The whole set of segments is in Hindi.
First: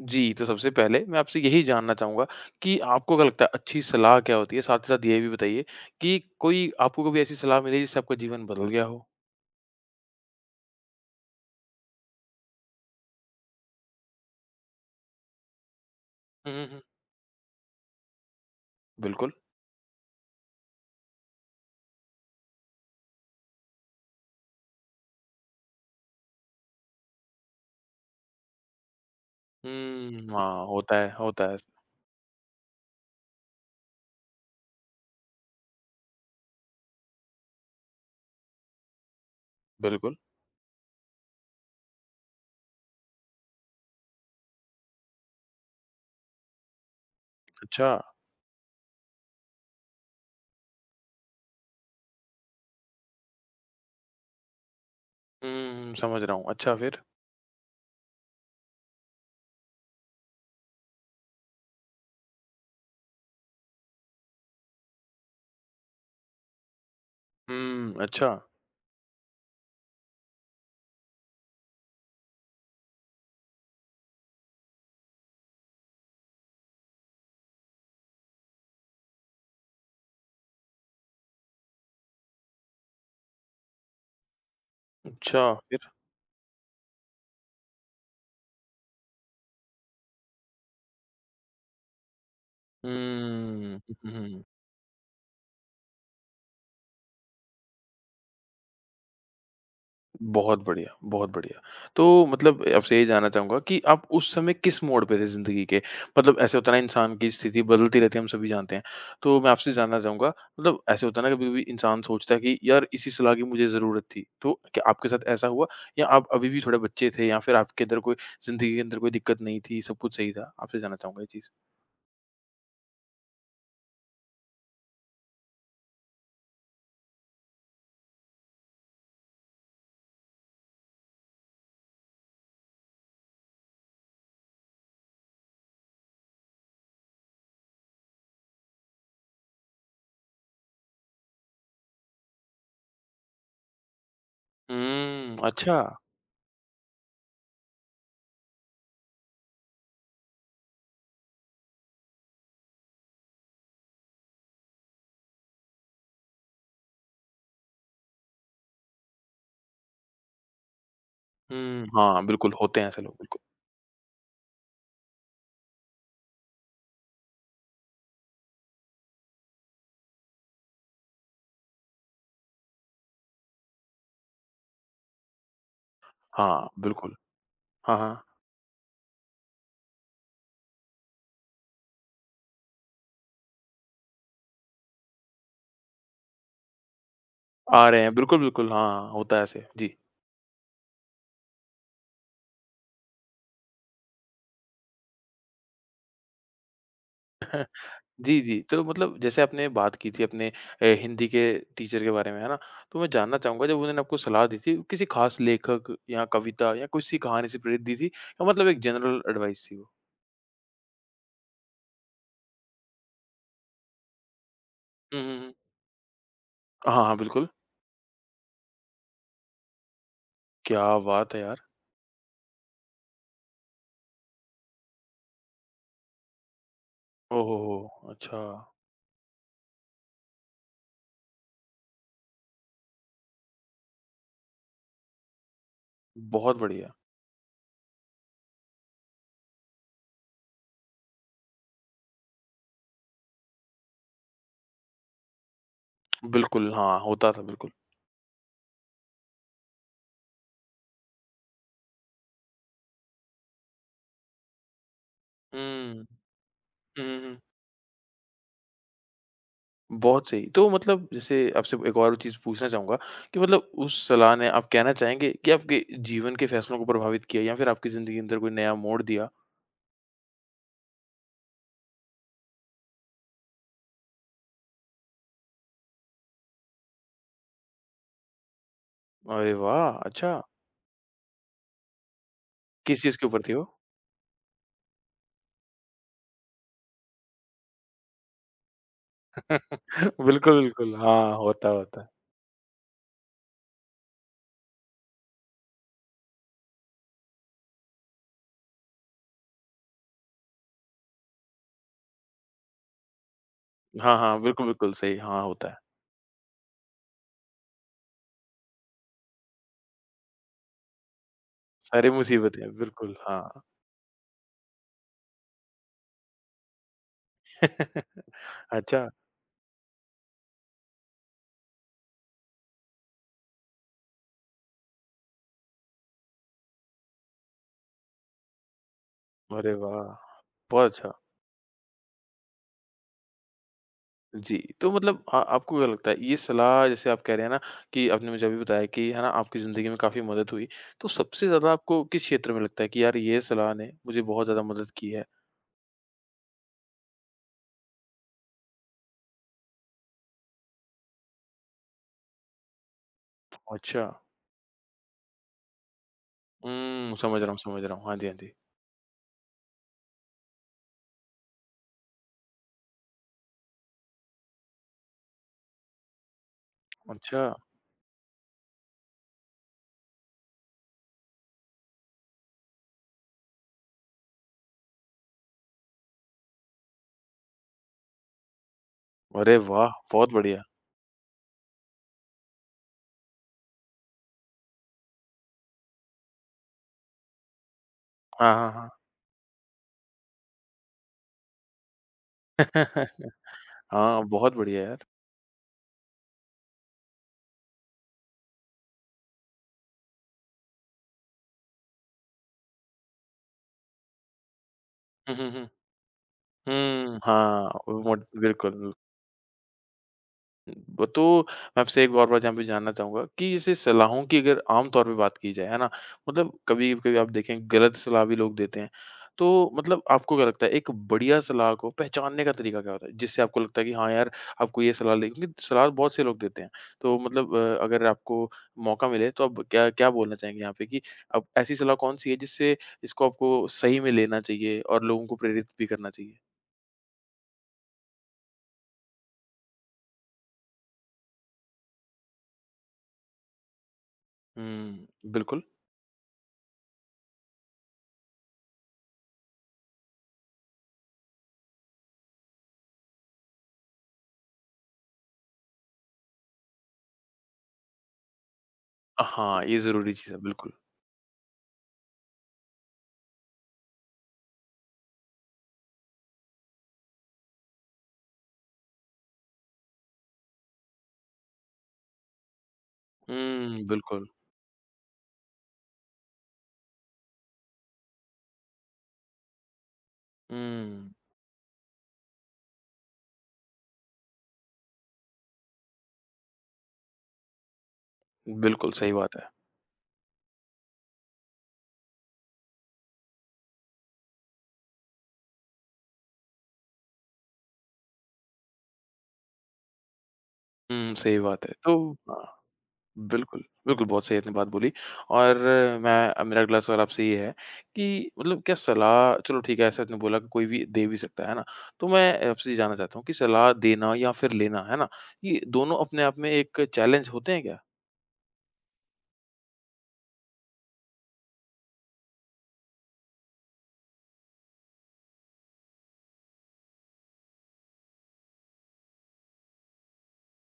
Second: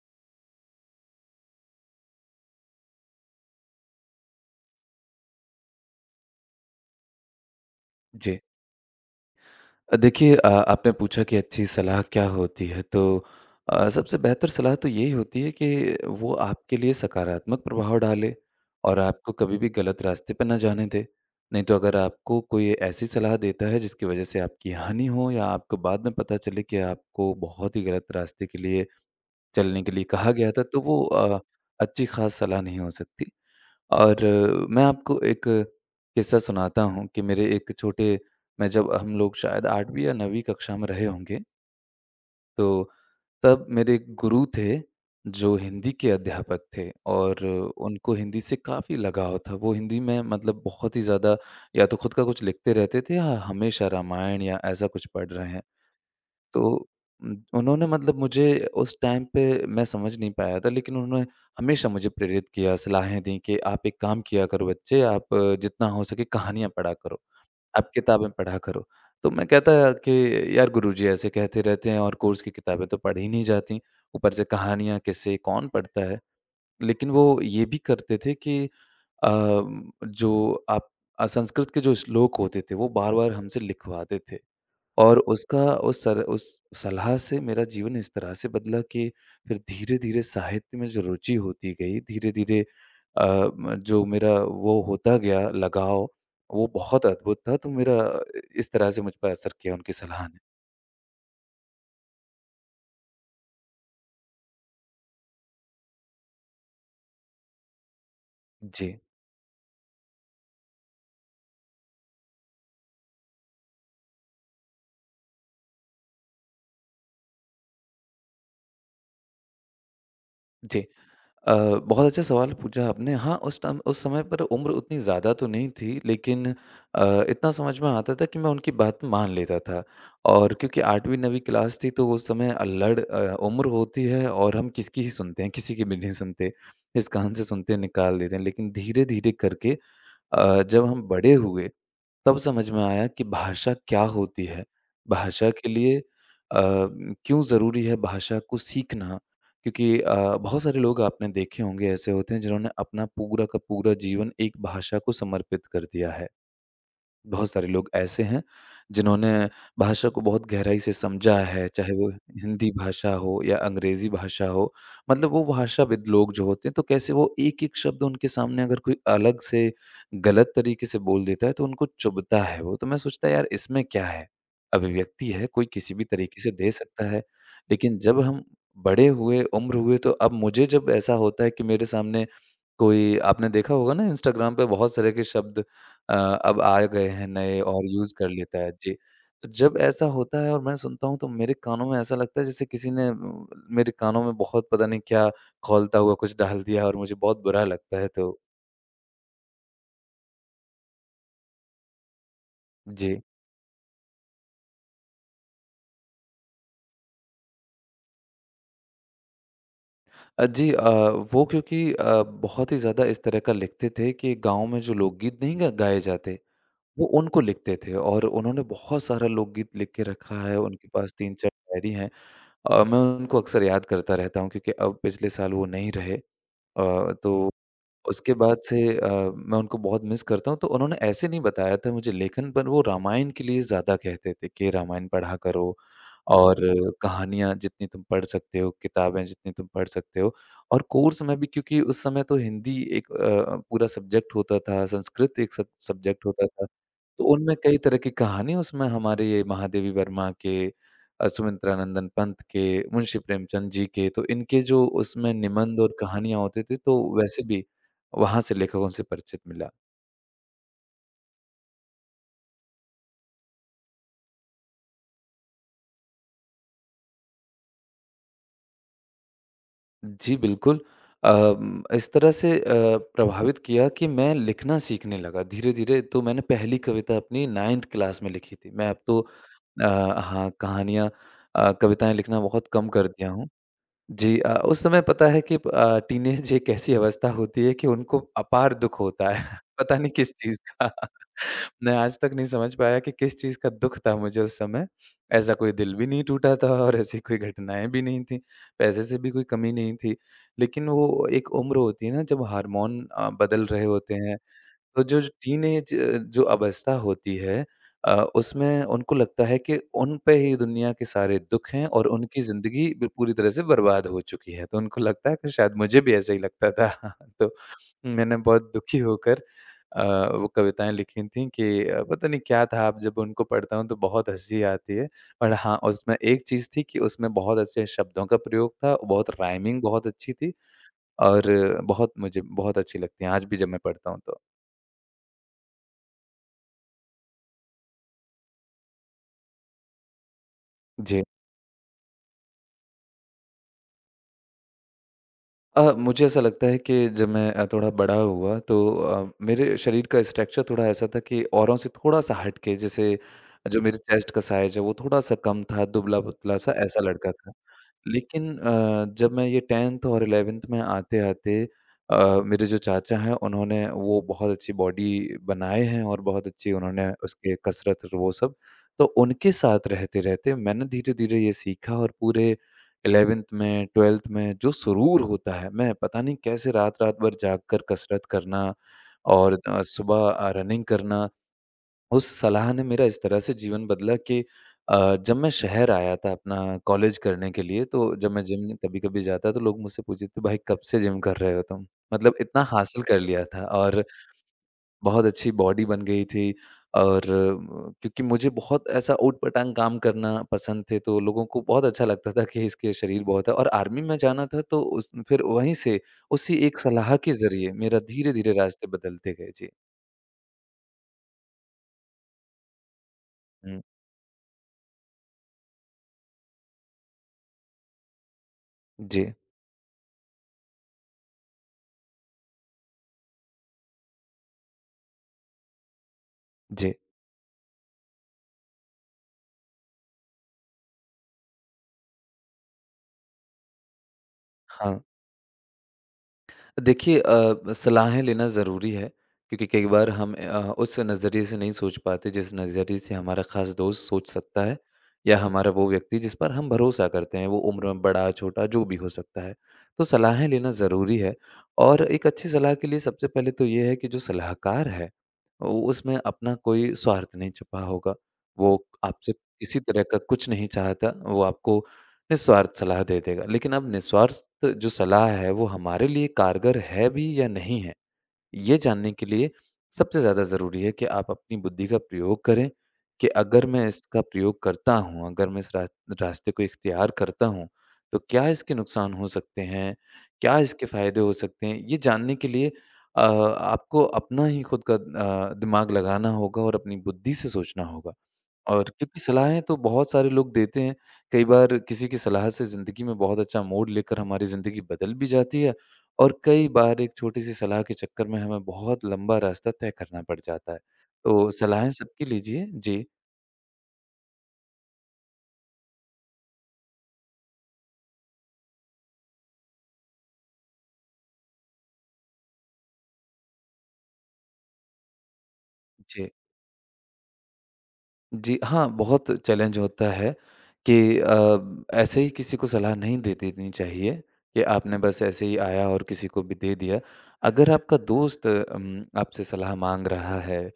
जी, तो सबसे पहले मैं आपसे यही जानना चाहूँगा कि आपको क्या लगता है अच्छी सलाह क्या होती है? साथ ही साथ ये भी बताइए कि कोई आपको कभी ऐसी सलाह मिली जिससे आपका जी। जीवन बदल गया हो? देखिए आपने पूछा कि अच्छी सलाह क्या होती है, तो सबसे बेहतर सलाह तो यही होती है कि वो हुँ, हुँ, आपके हुँ। लिए सकारात्मक प्रभाव डाले और बिल्कुल। आपको कभी भी गलत रास्ते पे ना जाने दे। नहीं तो अगर आपको कोई ऐसी सलाह देता है जिसकी वज़ह से आपकी हानि हो या आपको बाद में पता चले कि आपको बहुत ही गलत रास्ते के लिए हुँ, चलने के लिए जी। कहा गया था, हाँ, तो होता वो है, होता है। अच्छी ख़ास सलाह नहीं हो सकती। और मैं आपको एक किस्सा सुनाता हूँ कि मेरे एक छोटे मैं जब हम लोग शायद 8वीं या बिल्कुल, 9वीं कक्षा में रहे होंगे, तो तब मेरे एक गुरु थे, जो हिंदी के अध्यापक थे और अच्छा। उनको हिंदी से काफ़ी लगाव था। वो हिंदी में मतलब बहुत ही ज़्यादा या तो खुद का कुछ लिखते रहते थे या हमेशा रामायण या ऐसा कुछ पढ़ रहे हैं। हुँ, समझ रहा हूँ। तो अच्छा फिर? उन्होंने मतलब मुझे उस टाइम पे मैं समझ नहीं पाया था लेकिन उन्होंने हमेशा मुझे प्रेरित किया, सलाहें दी कि आप एक काम किया करो बच्चे, आप जितना हो सके कहानियाँ पढ़ा करो, आप हुँ, अच्छा। किताबें पढ़ा करो। तो मैं कहता कि यार गुरुजी ऐसे कहते रहते हैं और कोर्स की किताबें तो पढ़ी नहीं जाती, ऊपर से कहानियाँ, किस्से कौन पढ़ता है? लेकिन वो ये भी करते थे कि अ, जो आप संस्कृत के जो श्लोक होते थे वो बार-बार हमसे लिखवाते थे। और अच्छा, उसका फिर? उस सर उस सलाह से मेरा जीवन इस तरह से बदला कि फिर धीरे-धीरे साहित्य में जो रुचि होती गई, धीरे-धीरे अ, म हुँ। जो मेरा वो होता गया लगाव, वो बहुत अद्भुत था। तो मेरा इस तरह से मुझ पर असर किया उनकी सलाह ने। बहुत बढ़िया, बहुत बढ़िया। तो मतलब आपसे ये जानना चाहूँगा कि आप उस समय किस मोड़ पे थे ज़िंदगी के? मतलब ऐसे होता है ना इंसान की स्थिति बदलती रहती है, हम सभी जानते हैं। जी, तो मैं आपसे जानना चाहूँगा मतलब ऐसे होता है ना कभी-कभी इंसान सोचता है कि यार इसी सलाह की मुझे ज़रूरत थी। तो क्या आपके साथ ऐसा हुआ या आप अभी भी थोड़े बच्चे थे या फिर आपके अंदर कोई ज़िंदगी के अंदर कोई दिक्कत नहीं थी, सब कुछ सही था? आपसे जी। जानना चाहूँगा ये चीज़। अ, बहुत अच्छा सवाल पूछा आपने। हाँ, उस समय पर उम्र उतनी ज़्यादा तो नहीं थी लेकिन इतना समझ में आता था कि मैं उनकी बात मान लेता था। और क्योंकि 8वीं 9वीं क्लास थी तो उस समय अल्लड़ उम्र होती है और हम किसकी ही सुनते हैं, किसी की भी नहीं सुनते। इस कान से सुनते हैं, निकाल देते हैं। लेकिन धीरे-धीरे करके जब हम बड़े हुए तब समझ में आया कि भाषा क्या होती है? हुँ, भाषा के अच्छा। लिए क्यों ज़रूरी है भाषा को सीखना? क्योंकि बहुत सारे लोग आपने देखे होंगे ऐसे होते हैं जिन्होंने अपना पूरा का पूरा जीवन एक भाषा को समर्पित कर दिया है। बहुत सारे लोग ऐसे हैं, जिन्होंने भाषा को बहुत गहराई से समझा है, हुँ, चाहे वो हाँ, बिल्कुल हिंदी होते हैं ऐसे लोग भाषा बिल्कुल। हो या अंग्रेज़ी भाषा हो। मतलब वो भाषाविद लोग जो होते हैं, तो कैसे वो एक-एक शब्द उनके सामने अगर कोई अलग से गलत तरीके से बोल देता है, तो उनको चुभता है वो। तो मैं सोचता है यार इसमें क्या है? अभिव्यक्ति है, कोई किसी भी तरीके से हाँ, दे सकता बिल्कुल। है। हाँ, लेकिन जब हाँ। हम बड़े हुए, उम्र हुए, तो अब मुझे जब ऐसा होता है कि मेरे सामने कोई आपने देखा होगा ना इंस्टाग्राम पे बहुत सारे के शब्द अ, अब आ गए हैं नए और आ रहे हैं यूज़ कर बिल्कुल, लेता है। बिल्कुल। जी। हाँ, होता है तो ऐसे। जब जी। ऐसा होता है और मैं सुनता हूँ तो मेरे कानों में ऐसा लगता है जैसे किसी ने म मेरे कानों में बहुत पता नहीं क्या खौलता हुआ कुछ डाल दिया और मुझे बहुत बुरा लगता है तो जी, जी। तो मतलब जैसे आपने बात की थी अपने हिंदी के टीचर के बारे में, है ना? तो मैं जी। जानना चाहूँगा जब उन्होंने आपको सलाह दी थी, किसी खास लेखक या कविता या किसी कहानी से प्रेरित दी थी या मतलब एक जनरल एडवाइस थी वो? जी वो क्योंकि बहुत ही ज़्यादा इस तरह का लिखते थे कि गाँव में जो हुँ, हुँ, लोकगीत हुँ। नहीं ग गाए जाते, हाँ, वो हाँ, उनको बिल्कुल। लिखते थे और उन्होंने बहुत सारा लोकगीत लिख के रखा है। क्या उनके पास बात है 3-4 यार! डायरी हैं। मैं उनको अक्सर याद करता रहता हूँ क्योंकि अब पिछले साल वो नहीं रहे। तो ओहोहो! उसके अच्छा, बाद से मैं उनको बहुत मिस करता हूँ, तो उन्होंने ऐसे नहीं बताया था मुझे लेखन पर वो रामायण के लिए ज़्यादा कहते थे कि रामायण पढ़ा करो बहुत और ओह! बढ़िया। कहानियाँ जितनी तुम पढ़ सकते हो, किताबें जितनी तुम पढ़ सकते हो और कोर्स में भी क्योंकि उस समय तो हिंदी एक पूरा सब्जेक्ट होता था, संस्कृत एक सब सब्जेक्ट होता था। बिल्कुल, हाँ, तो होता था उनमें बिल्कुल। कई तरह की कहानी उसमें हमारे ये महादेवी वर्मा के सुमित्रानंदन पंत के, मुंशी प्रेमचंद जी के, तो इनके जो उसमें हुँ। निबंध और कहानियाँ होते थे, तो हुँ, हुँ, हुँ। वैसे भी वहाँ से लेखकों से परिचित मिला। बहुत सही। तो मतलब जैसे आपसे एक और चीज़ पूछना चाहूँगा कि मतलब उस सलाह ने आप कहना चाहेंगे कि आपके जीवन के फ़ैसलों को प्रभावित किया या फिर आपकी ज़िंदगी के अंदर कोई नया मोड़ दिया? जी, बिल्कुल। इस तरह से प्रभावित किया कि मैं लिखना सीखने लगा धीरे-धीरे। तो मैंने पहली कविता अपनी 9th क्लास में लिखी थी। मैं अब तो अरे वाह! अच्छा, हाँ, कहानियाँ कविताएँ लिखना बहुत कम किस कर चीज़ के दिया ऊपर हूँ। थी वो? जी उस समय पता है कि टीनेज एक ऐसी अवस्था होती है कि उनको अपार दुःख होता है। पता नहीं किस चीज़ बिल्कुल, का। बिल्कुल। हाँ, होता है, मैं होता है। आज तक नहीं समझ पाया कि किस चीज़ का दुःख था मुझे उस समय। ऐसा कोई दिल भी नहीं टूटा था और ऐसी कोई घटनाएँ भी नहीं थी। पैसे से भी कोई कमी नहीं थी। लेकिन वो एक उम्र होती है ना जब हार्मोन बदल रहे होते हाँ, हैं। हाँ, बिल्कुल, बिल्कुल तो सही। जो हाँ, होता है। टीनेज जो अवस्था होती है उसमें उनको लगता है कि उन पे ही दुनिया के सारे दुख हैं और सारी उनकी मुसीबतें, ज़िंदगी ब बिल्कुल, पूरी तरह हाँ। से बर्बाद हो चुकी है। तो उनको लगता है कि शायद मुझे भी ऐसा ही लगता था। तो मैंने बहुत दुखी अच्छा, होकर अ, वो कविताएँ लिखी थीं कि पता नहीं क्या था अब जब उनको पढ़ता हूँ तो बहुत हँसी आती है। पर हाँ, उसमें एक चीज़ थी कि उसमें बहुत अच्छे शब्दों का प्रयोग था, बहुत अरे राइमिंग बहुत वाह! अच्छी थी बहुत अच्छा। और बहुत मुझे बहुत अच्छी लगती हैं आज भी जब मैं पढ़ता हूँ तो। जी, तो मतलब आ आपको क्या लगता है ये सलाह जैसे आप कह रहे हैं ना कि आपने मुझे अभी बताया कि है ना आपकी ज़िंदगी में काफ़ी मदद हुई, तो जी। सबसे ज़्यादा आपको किस क्षेत्र में लगता है कि यार ये सलाह ने मुझे बहुत ज़्यादा मदद की है? मुझे ऐसा लगता है कि जब मैं थोड़ा बड़ा हुआ तो मेरे शरीर का स्ट्रक्चर थोड़ा ऐसा था कि औरों से थोड़ा सा हट के जैसे जो मेरे अच्छा। चेस्ट का साइज है वो थोड़ा सा कम था, दुबला-पतला सा ऐसा हुँ, लड़का समझ रहा था। हूँ, समझ रहा हूँ। हाँ जी, हाँ जी। लेकिन जब मैं ये 10th और 11th में आते-आते अ, मेरे जो चाचा हैं उन्होंने वो बहुत अच्छी बॉडी बनाए हैं और बहुत अच्छी उन्होंने अच्छा, उसके कसरत और वो सब, तो उनके साथ रहते-रहते मैंने धीरे-धीरे ये सीखा और पूरे 11th में, 12th में जो सुरूर होता है, मैं पता नहीं कैसे रात-रात भर जाग कर कसरत करना अरे और वाह! सुबह बहुत बढ़िया। रनिंग करना, उस सलाह ने मेरा इस तरह से जीवन बदला कि जब मैं शहर आया था अपना कॉलेज करने के लिए, तो जब मैं हाँ, जिम हाँ, कभी-कभी जाता, तो लोग मुझसे पूछते थे, "भाई, कब से जिम कर रहे हो तुम?" मतलब हाँ। इतना हासिल कर लिया था और हाँ, बहुत बढ़िया यार। बहुत अच्छी बॉडी बन गई थी और क्योंकि मुझे बहुत ऐसा ऊट-पटांग काम करना पसंद थे, तो लोगों को बहुत अच्छा लगता था कि इसके शरीर बहुत है और आर्मी में जाना था तो उस हुँ, फिर हुँ, हुँ। वहीं से उसी एक सलाह हुँ, के हाँ, ज़रिए मेरा वो मोट धीरे-धीरे रास्ते बिल्कुल। बदलते गए। जी। ब तो मैं आपसे एक और बात यहाँ पे जानना चाहूँगा कि जैसे हुँ। सलाहों की अगर आम तौर पे बात की जाए, है ना? मतलब कभी-कभी आप देखें गलत सलाह भी लोग देते हैं। जी, तो मतलब आपको क्या लगता है एक बढ़िया सलाह को पहचानने का तरीका क्या होता है? जिससे आपको लगता है कि हाँ यार, आपको ये सलाह ले क्योंकि सलाह बहुत से लोग देते हैं। जी। तो मतलब अगर आपको मौका मिले तो आप क्या क्या बोलना चाहेंगे यहाँ पे कि अब ऐसी सलाह कौन-सी है जिससे इसको आपको सही में लेना चाहिए हाँ। और लोगों को प्रेरित भी करना चाहिए? देखिए सलाहें लेना ज़रूरी है क्योंकि कई बार हम उस नज़रिए से नहीं सोच पाते जिस नज़रिए से हमारा ख़ास दोस्त सोच सकता है हुँ, या बिल्कुल। हमारा वो व्यक्ति जिस पर हम भरोसा करते हैं वो उम्र में बड़ा छोटा जो भी हो सकता है तो सलाहें लेना ज़रूरी है और एक अच्छी सलाह के लिए सबसे पहले तो ये है कि जो सलाहकार है वो उसमें अपना कोई स्वार्थ नहीं छुपा होगा वो आपसे हाँ, ये किसी तरह ज़रूरी का चीज़ है, कुछ नहीं बिल्कुल। चाहता वो आपको निस्वार्थ सलाह दे देगा। लेकिन अब निस्वार्थ जो सलाह है वो हमारे लिए कारगर है भी या नहीं है? ये जानने के लिए सबसे ज़्यादा ज़रूरी है कि आप अपनी बुद्धि का प्रयोग करें, कि अगर हुँ, मैं इसका बिल्कुल। प्रयोग करता हूँ, अगर मैं इस रास्ते को इख्तियार करता हूँ, तो क्या इसके नुकसान हो सकते हैं? क्या इसके हुँ, फ़ायदे हो सकते हैं? ये जानने के लिए आपको अपना ही खुद का दिमाग लगाना होगा और अपनी बुद्धि से सोचना होगा। और बिल्कुल सही क्योंकि बात है। सलाहें तो बहुत सारे लोग देते हैं, कई बार किसी की सलाह से ज़िंदगी में बहुत अच्छा मोड़ लेकर हमारी ज़िंदगी बदल भी जाती है और कई बार एक छोटी-सी सलाह के चक्कर में हमें बहुत लंबा रास्ता तय करना पड़ जाता है। हुँ, सही तो बात है। सलाहें तो सबकी हाँ, लीजिए। जी, बिल्कुल, बिल्कुल बहुत सही आपने बात बोली और मेरा अगला सवाल आपसे ये है कि मतलब क्या सलाह चलो ठीक है ऐसे आपने बोला कि कोई भी दे भी सकता है ना? तो मैं आपसे ये जानना चाहता हूँ कि सलाह देना या फिर लेना, है ना? ये दोनों अपने जी। आप में एक चैलेंज होते हैं क्या? जी, हाँ, बहुत चैलेंज होता है कि ऐसे ही किसी को सलाह नहीं दे देनी चाहिए कि आपने बस ऐसे ही आया और किसी को भी दे दिया। अगर आपका दोस्त आपसे सलाह माँग रहा है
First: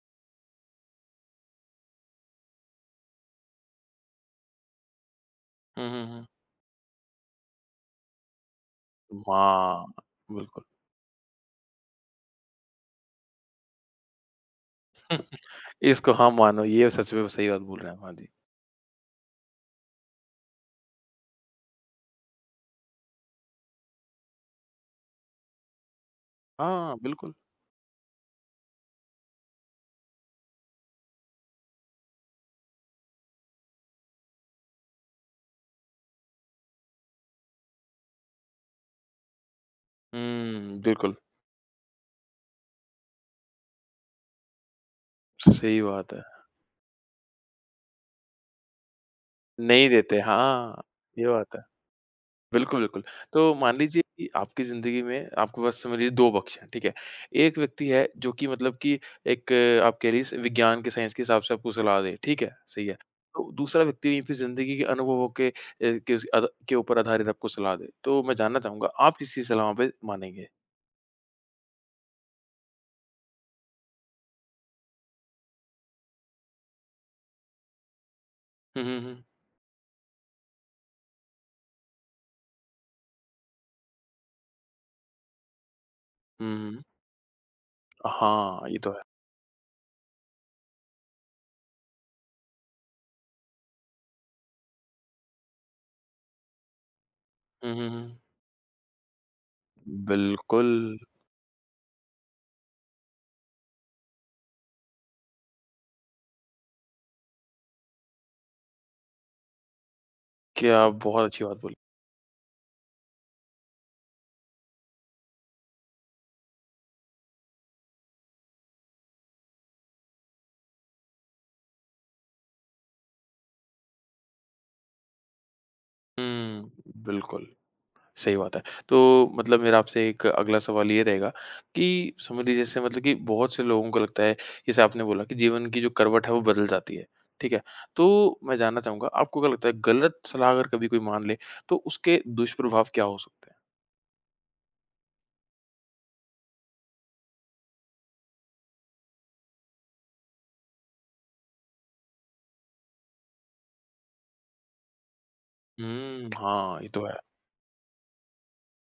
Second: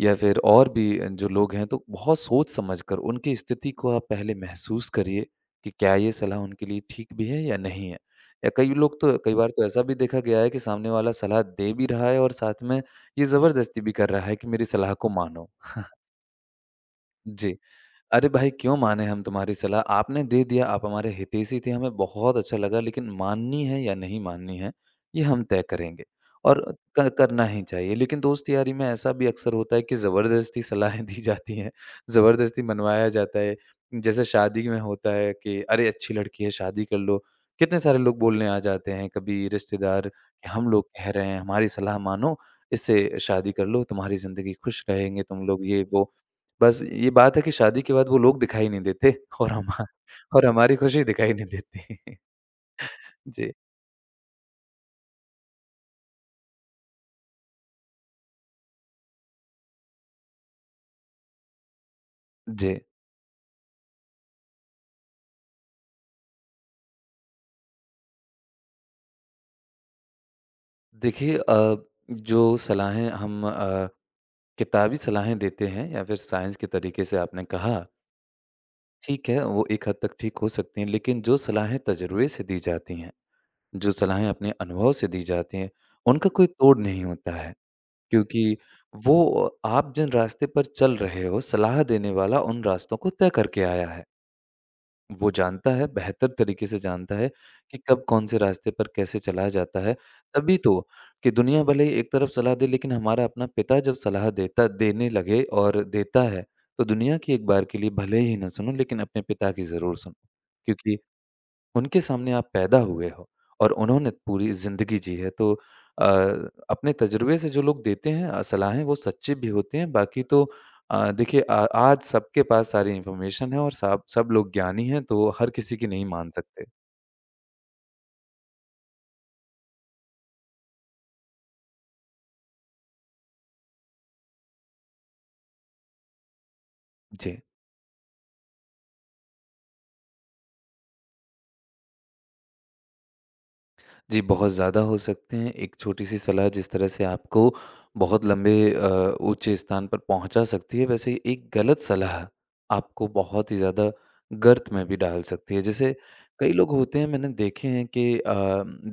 या फिर और भी जो लोग हैं, तो बहुत सोच-समझ कर उनकी स्थिति को आप पहले महसूस करिए कि हुँ, क्या हुँ, ये हुँ। सलाह उनके लिए ठीक भी है या नहीं है। या कई लोग तो कई बार तो ऐसा हाँ, भी देखा गया है कि बिल्कुल। सामने वाला सलाह दे भी रहा है और साथ में ये ज़बरदस्ती भी कर रहा है कि मेरी सलाह को मानो। इसको हाँ मानो, ये सच में सही जी। बात बोल रहे हैं आप। हाँ जी। अरे भाई! क्यों माने हम तुम्हारी सलाह? आपने दे दिया, आप हमारे हितैषी थे, हमें बहुत अच्छा लगा लेकिन माननी है या नहीं माननी है, ये हम तय करेंगे और हाँ, क बिल्कुल। करना ही चाहिए। लेकिन दोस्त यारी में ऐसा भी अक्सर होता है कि ज़बरदस्ती सलाहें दी जाती हैं, ज़बरदस्ती मनवाया जाता है। जैसे शादी में होता है कि अरे! अच्छी लड़की है, शादी कर लो। कितने सारे लोग बोलने आ जाते हैं, कभी रिश्तेदार कि हम हुँ, लोग कह बिल्कुल। रहे हैं, हमारी सलाह मानो, इससे शादी कर लो, तुम्हारी ज़िंदगी खुश रहेंगे तुम लोग, सही ये वो। बात है। बस ये बात है कि शादी के बाद वो लोग दिखाई नहीं देते और हमा नहीं देते, और हमारी हाँ, खुशी ये दिखाई नहीं बात है। देती। बिल्कुल, बिल्कुल। जी। तो मान लीजिए कि आपकी ज़िंदगी में आपके पास समझ लीजिए 2 पक्ष हैं, ठीक है? एक व्यक्ति है जो कि मतलब कि एक आप कह लीजिए विज्ञान के साइंस के हिसाब से आपको सलाह दे, ठीक है? जी। सही है। तो दूसरा व्यक्ति यहीं पे ज़िंदगी के अनुभवों के के उस अध के ऊपर आधारित आपको सलाह दे। तो मैं जानना चाहूँगा आप किसकी सलाह पे मानेंगे? देखिए जो सलाहें हम किताबी सलाहें देते हैं या फिर साइंस के तरीके से आपने कहा, हुँ, हुँ, हुँ। ठीक है, वो एक हद तक ठीक हो सकती हैं, लेकिन जो सलाहें तज़ुर्बे से दी जाती हैं, जो सलाहें अपने अनुभव से दी जाती हैं, उनका कोई हुँ, तोड़ हुँ। नहीं होता है। क्योंकि हाँ, ये तो है। वो आप जिन रास्ते पर चल रहे हो, सलाह देने वाला उन रास्तों को तय करके आया है। वो जानता है, बेहतर तरीके से जानता है हुँ, कि हुँ, कब हुँ। कौन-से रास्ते पर कैसे चला जाता है। तभी बिल्कुल, तो कि दुनिया भले ही एक तरफ सलाह दे लेकिन हमारा अपना पिता जब सलाह देता देने लगे और देता है, तो दुनिया की एक बार के लिए भले ही ना सुनो लेकिन अपने पिता की ज़रूर सुनो। क्या क्योंकि बहुत अच्छी बात बोली। उनके सामने आप पैदा हुए हो और उन्होंने पूरी ज़िंदगी जी है तो अपने तजुर्बे से जो लोग देते हैं सलाहें वो सच्चे भी होते हैं बाकी तो देखिए आज सबके पास सारी इन्फॉर्मेशन है और सब सब लोग ज्ञानी हैं तो हर किसी की नहीं मान सकते। हुँ, बिल्कुल। सही बात है। तो मतलब मेरा आपसे एक अगला सवाल ये रहेगा कि समझ लीजिए जैसे मतलब कि बहुत से लोगों को लगता है, जैसे आपने बोला कि जीवन की जो करवट है वो बदल जाती है, जी। ठीक है? तो मैं जानना चाहूँगा आपको क्या लगता है गलत सलाह अगर कभी कोई मान ले तो उसके दुष्प्रभाव क्या हो सकते हैं? जी, बहुत ज़्यादा हो सकते हैं। एक छोटी-सी सलाह जिस तरह से आपको बहुत लंबे ऊँचे स्थान पर पहुँचा सकती है, वैसे ही एक गलत सलाह आपको बहुत ही ज़्यादा गर्त में भी डाल सकती है। जैसे हुँ, कई लोग हाँ, ये होते तो हैं है। मैंने देखे हैं कि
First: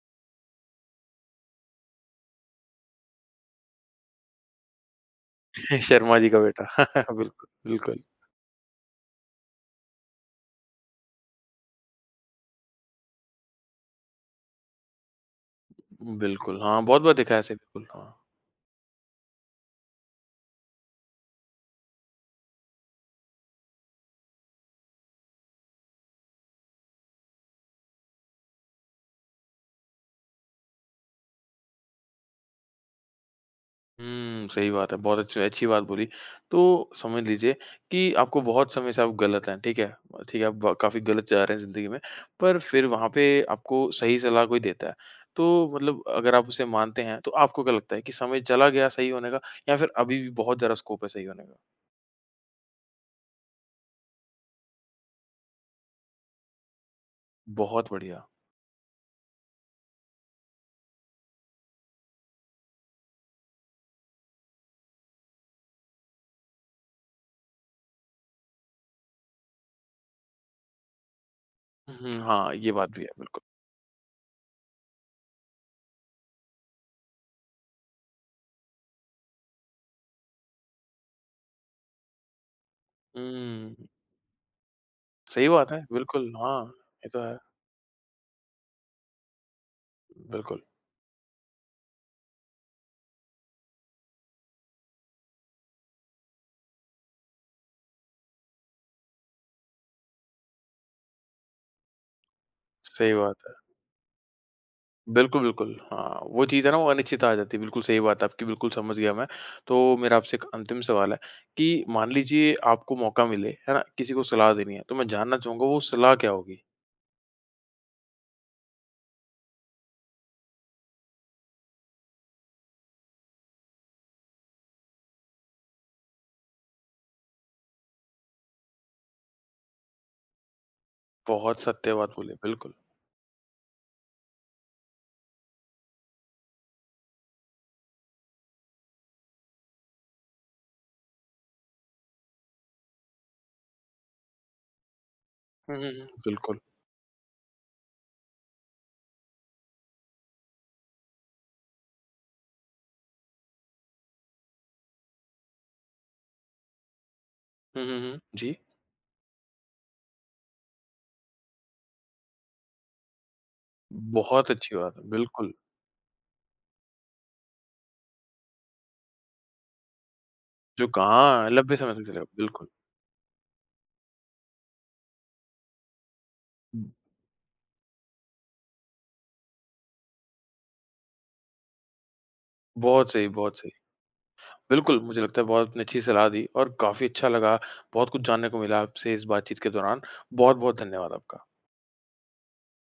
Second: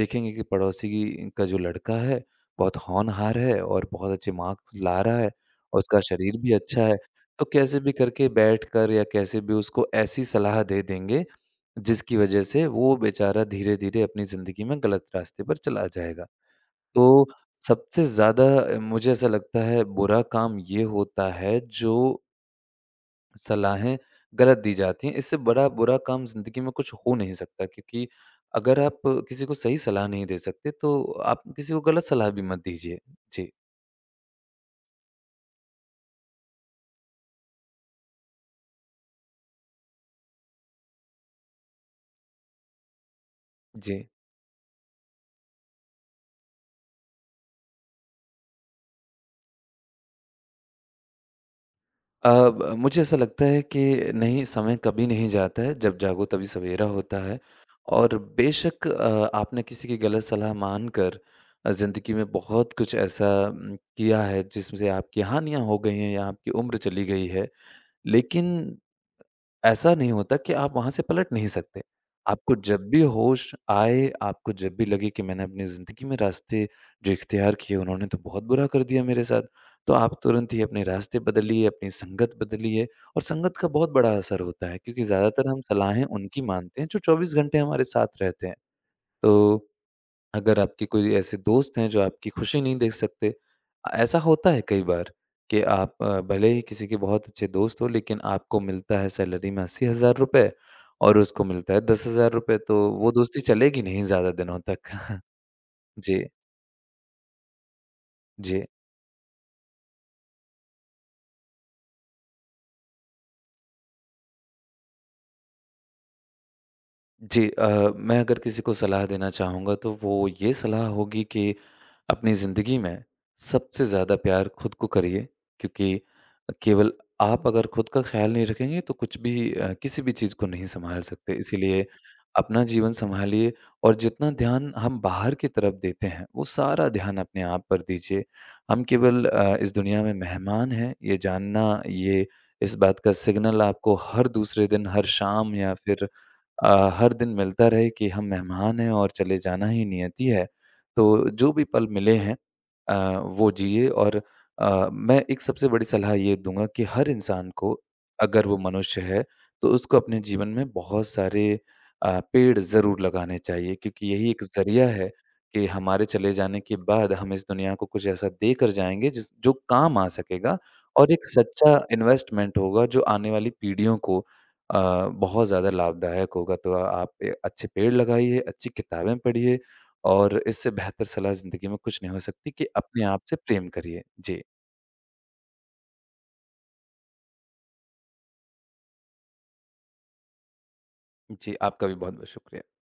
देखेंगे कि पड़ोसी की का जो लड़का है, बहुत होनहार है और बहुत अच्छे मार्क्स ला रहा है और उसका शर्मा जी शरीर का भी बेटा। अच्छा है। तो बिल्कुल, कैसे भी बिल्कुल। करके बैठकर या कैसे भी उसको ऐसी सलाह दे देंगे जिसकी वजह से वो बेचारा धीरे-धीरे अपनी ज़िंदगी में गलत रास्ते पर चला जाएगा। बिल्कुल, हाँ, बहुत बार तो देखा है ऐसे बिल्कुल, सबसे हाँ। ज़्यादा मुझे ऐसा लगता है बुरा काम ये होता है जो सलाहें गलत दी जाती हैं। इससे बड़ा बुरा काम ज़िंदगी में कुछ हो नहीं सकता क्योंकि अगर आप किसी को सही सलाह नहीं दे सकते तो आप किसी को गलत सलाह भी मत दीजिए। जी। हुँ, सही बात है। बहुत अच्छी अच्छी बात बोली। तो समझ लीजिए कि आपको बहुत समय से आप गलत हैं, ठीक है? ठीक है, आप ब काफ़ी गलत जा रहे हैं ज़िंदगी में, पर फिर वहाँ पे आपको जी। सही सलाह कोई देता है। तो मतलब अगर आप उसे मानते हैं, तो आपको क्या लगता है कि समय चला गया सही होने का या फिर अभी भी बहुत ज़्यादा स्कोप है सही होने का? अ, ब मुझे ऐसा लगता है कि नहीं, समय कभी नहीं जाता है, जब जागो तभी सवेरा होता है बहुत और बढ़िया। बेशक आपने किसी की गलत सलाह मानकर ज़िंदगी में बहुत कुछ ऐसा किया है, जिसमें से आपकी हानियाँ हो गई हैं या आपकी उम्र चली गई है। लेकिन ऐसा नहीं होता कि आप वहाँ से पलट नहीं सकते। हुँ, हाँ, आपको ये जब बात भी भी है, बिल्कुल। होश आए, आपको जब भी लगे कि मैंने अपनी ज़िंदगी में रास्ते जो इख्तियार किए उन्होंने तो बहुत बुरा कर दिया मेरे साथ, तो आप तुरंत ही अपने रास्ते बदलिए, अपनी संगत बदलिए और संगत का हुँ, बहुत बड़ा असर होता है क्योंकि सही ज़्यादातर हम बात है, सलाहें बिल्कुल। उनकी हाँ, मानते हैं जो ये तो 24 है, घंटे हमारे साथ रहते हैं। तो अगर बिल्कुल। आपके कोई ऐसे दोस्त हैं जो आपकी खुशी नहीं देख सकते, ऐसा होता है कई बार कि आप भले ही किसी के बहुत अच्छे दोस्त हो लेकिन आपको मिलता है सैलरी में ₹80,000 और उसको मिलता है ₹10,000 तो वो सही दोस्ती बात है। चलेगी नहीं ज़्यादा दिनों तक। बिल्कुल, बिल्कुल। हाँ, जी, वो चीज़ है ना वो अनिश्चितता आ जाती है। बिल्कुल सही बात है आपकी, जी। बिल्कुल समझ गया मैं। तो मेरा आपसे एक अंतिम सवाल है कि मान लीजिए आपको मौका मिले, है ना? किसी को सलाह देनी है, तो मैं जानना चाहूँगा वो सलाह क्या होगी? जी मैं अगर किसी को सलाह देना चाहूँगा तो वो ये सलाह होगी कि अपनी ज़िंदगी में सबसे ज़्यादा प्यार खुद को करिए क्योंकि केवल आप अगर खुद का ख्याल नहीं रखेंगे तो कुछ भी किसी भी चीज़ को नहीं संभाल सकते। बहुत इसीलिए सत्य बात बोले, अपना बिल्कुल। जीवन संभालिए और जितना ध्यान हम बाहर की तरफ देते हैं वो सारा ध्यान अपने आप पर दीजिए। हम केवल इस दुनिया में मेहमान हैं ये जानना ये इस बात का सिग्नल आपको हर दूसरे दिन, हर शाम या हुँ, हुँ, हुँ, फिर बिल्कुल। हर दिन मिलता रहे कि हम मेहमान हैं और चले जाना ही नियति है। तो जो भी पल मिले हैं वो जिए और मैं एक सबसे बड़ी सलाह ये दूँगा कि हर इंसान को हुँ, हुँ, हुँ, अगर जी। वो मनुष्य है, तो उसको अपने जीवन में बहुत सारे पेड़ ज़रूर लगाने चाहिए क्योंकि यही एक बहुत अच्छी ज़रिया बात है, है बिल्कुल। कि हमारे चले जाने के बाद हम इस दुनिया को कुछ ऐसा देकर जाएँगे जिस जो काम आ सकेगा जो और एक कहाँ लंबे सच्चा समय तक चलेगा, इन्वेस्टमेंट बिल्कुल। होगा जो आने वाली पीढ़ियों को बहुत ज़्यादा लाभदायक होगा। तो आप ए अच्छे पेड़ लगाइए, अच्छी किताबें पढ़िए और इससे बेहतर सलाह ज़िंदगी में कुछ नहीं हो सकती कि अपने बहुत आप सही, से बहुत प्रेम सही। करिए। जी। बिल्कुल, मुझे लगता है बहुत आपने अच्छी सलाह दी और काफ़ी अच्छा लगा, बहुत कुछ जानने को मिला आपसे इस बातचीत के दौरान। बहुत-बहुत धन्यवाद आपका। जी, आपका भी बहुत-बहुत शुक्रिया।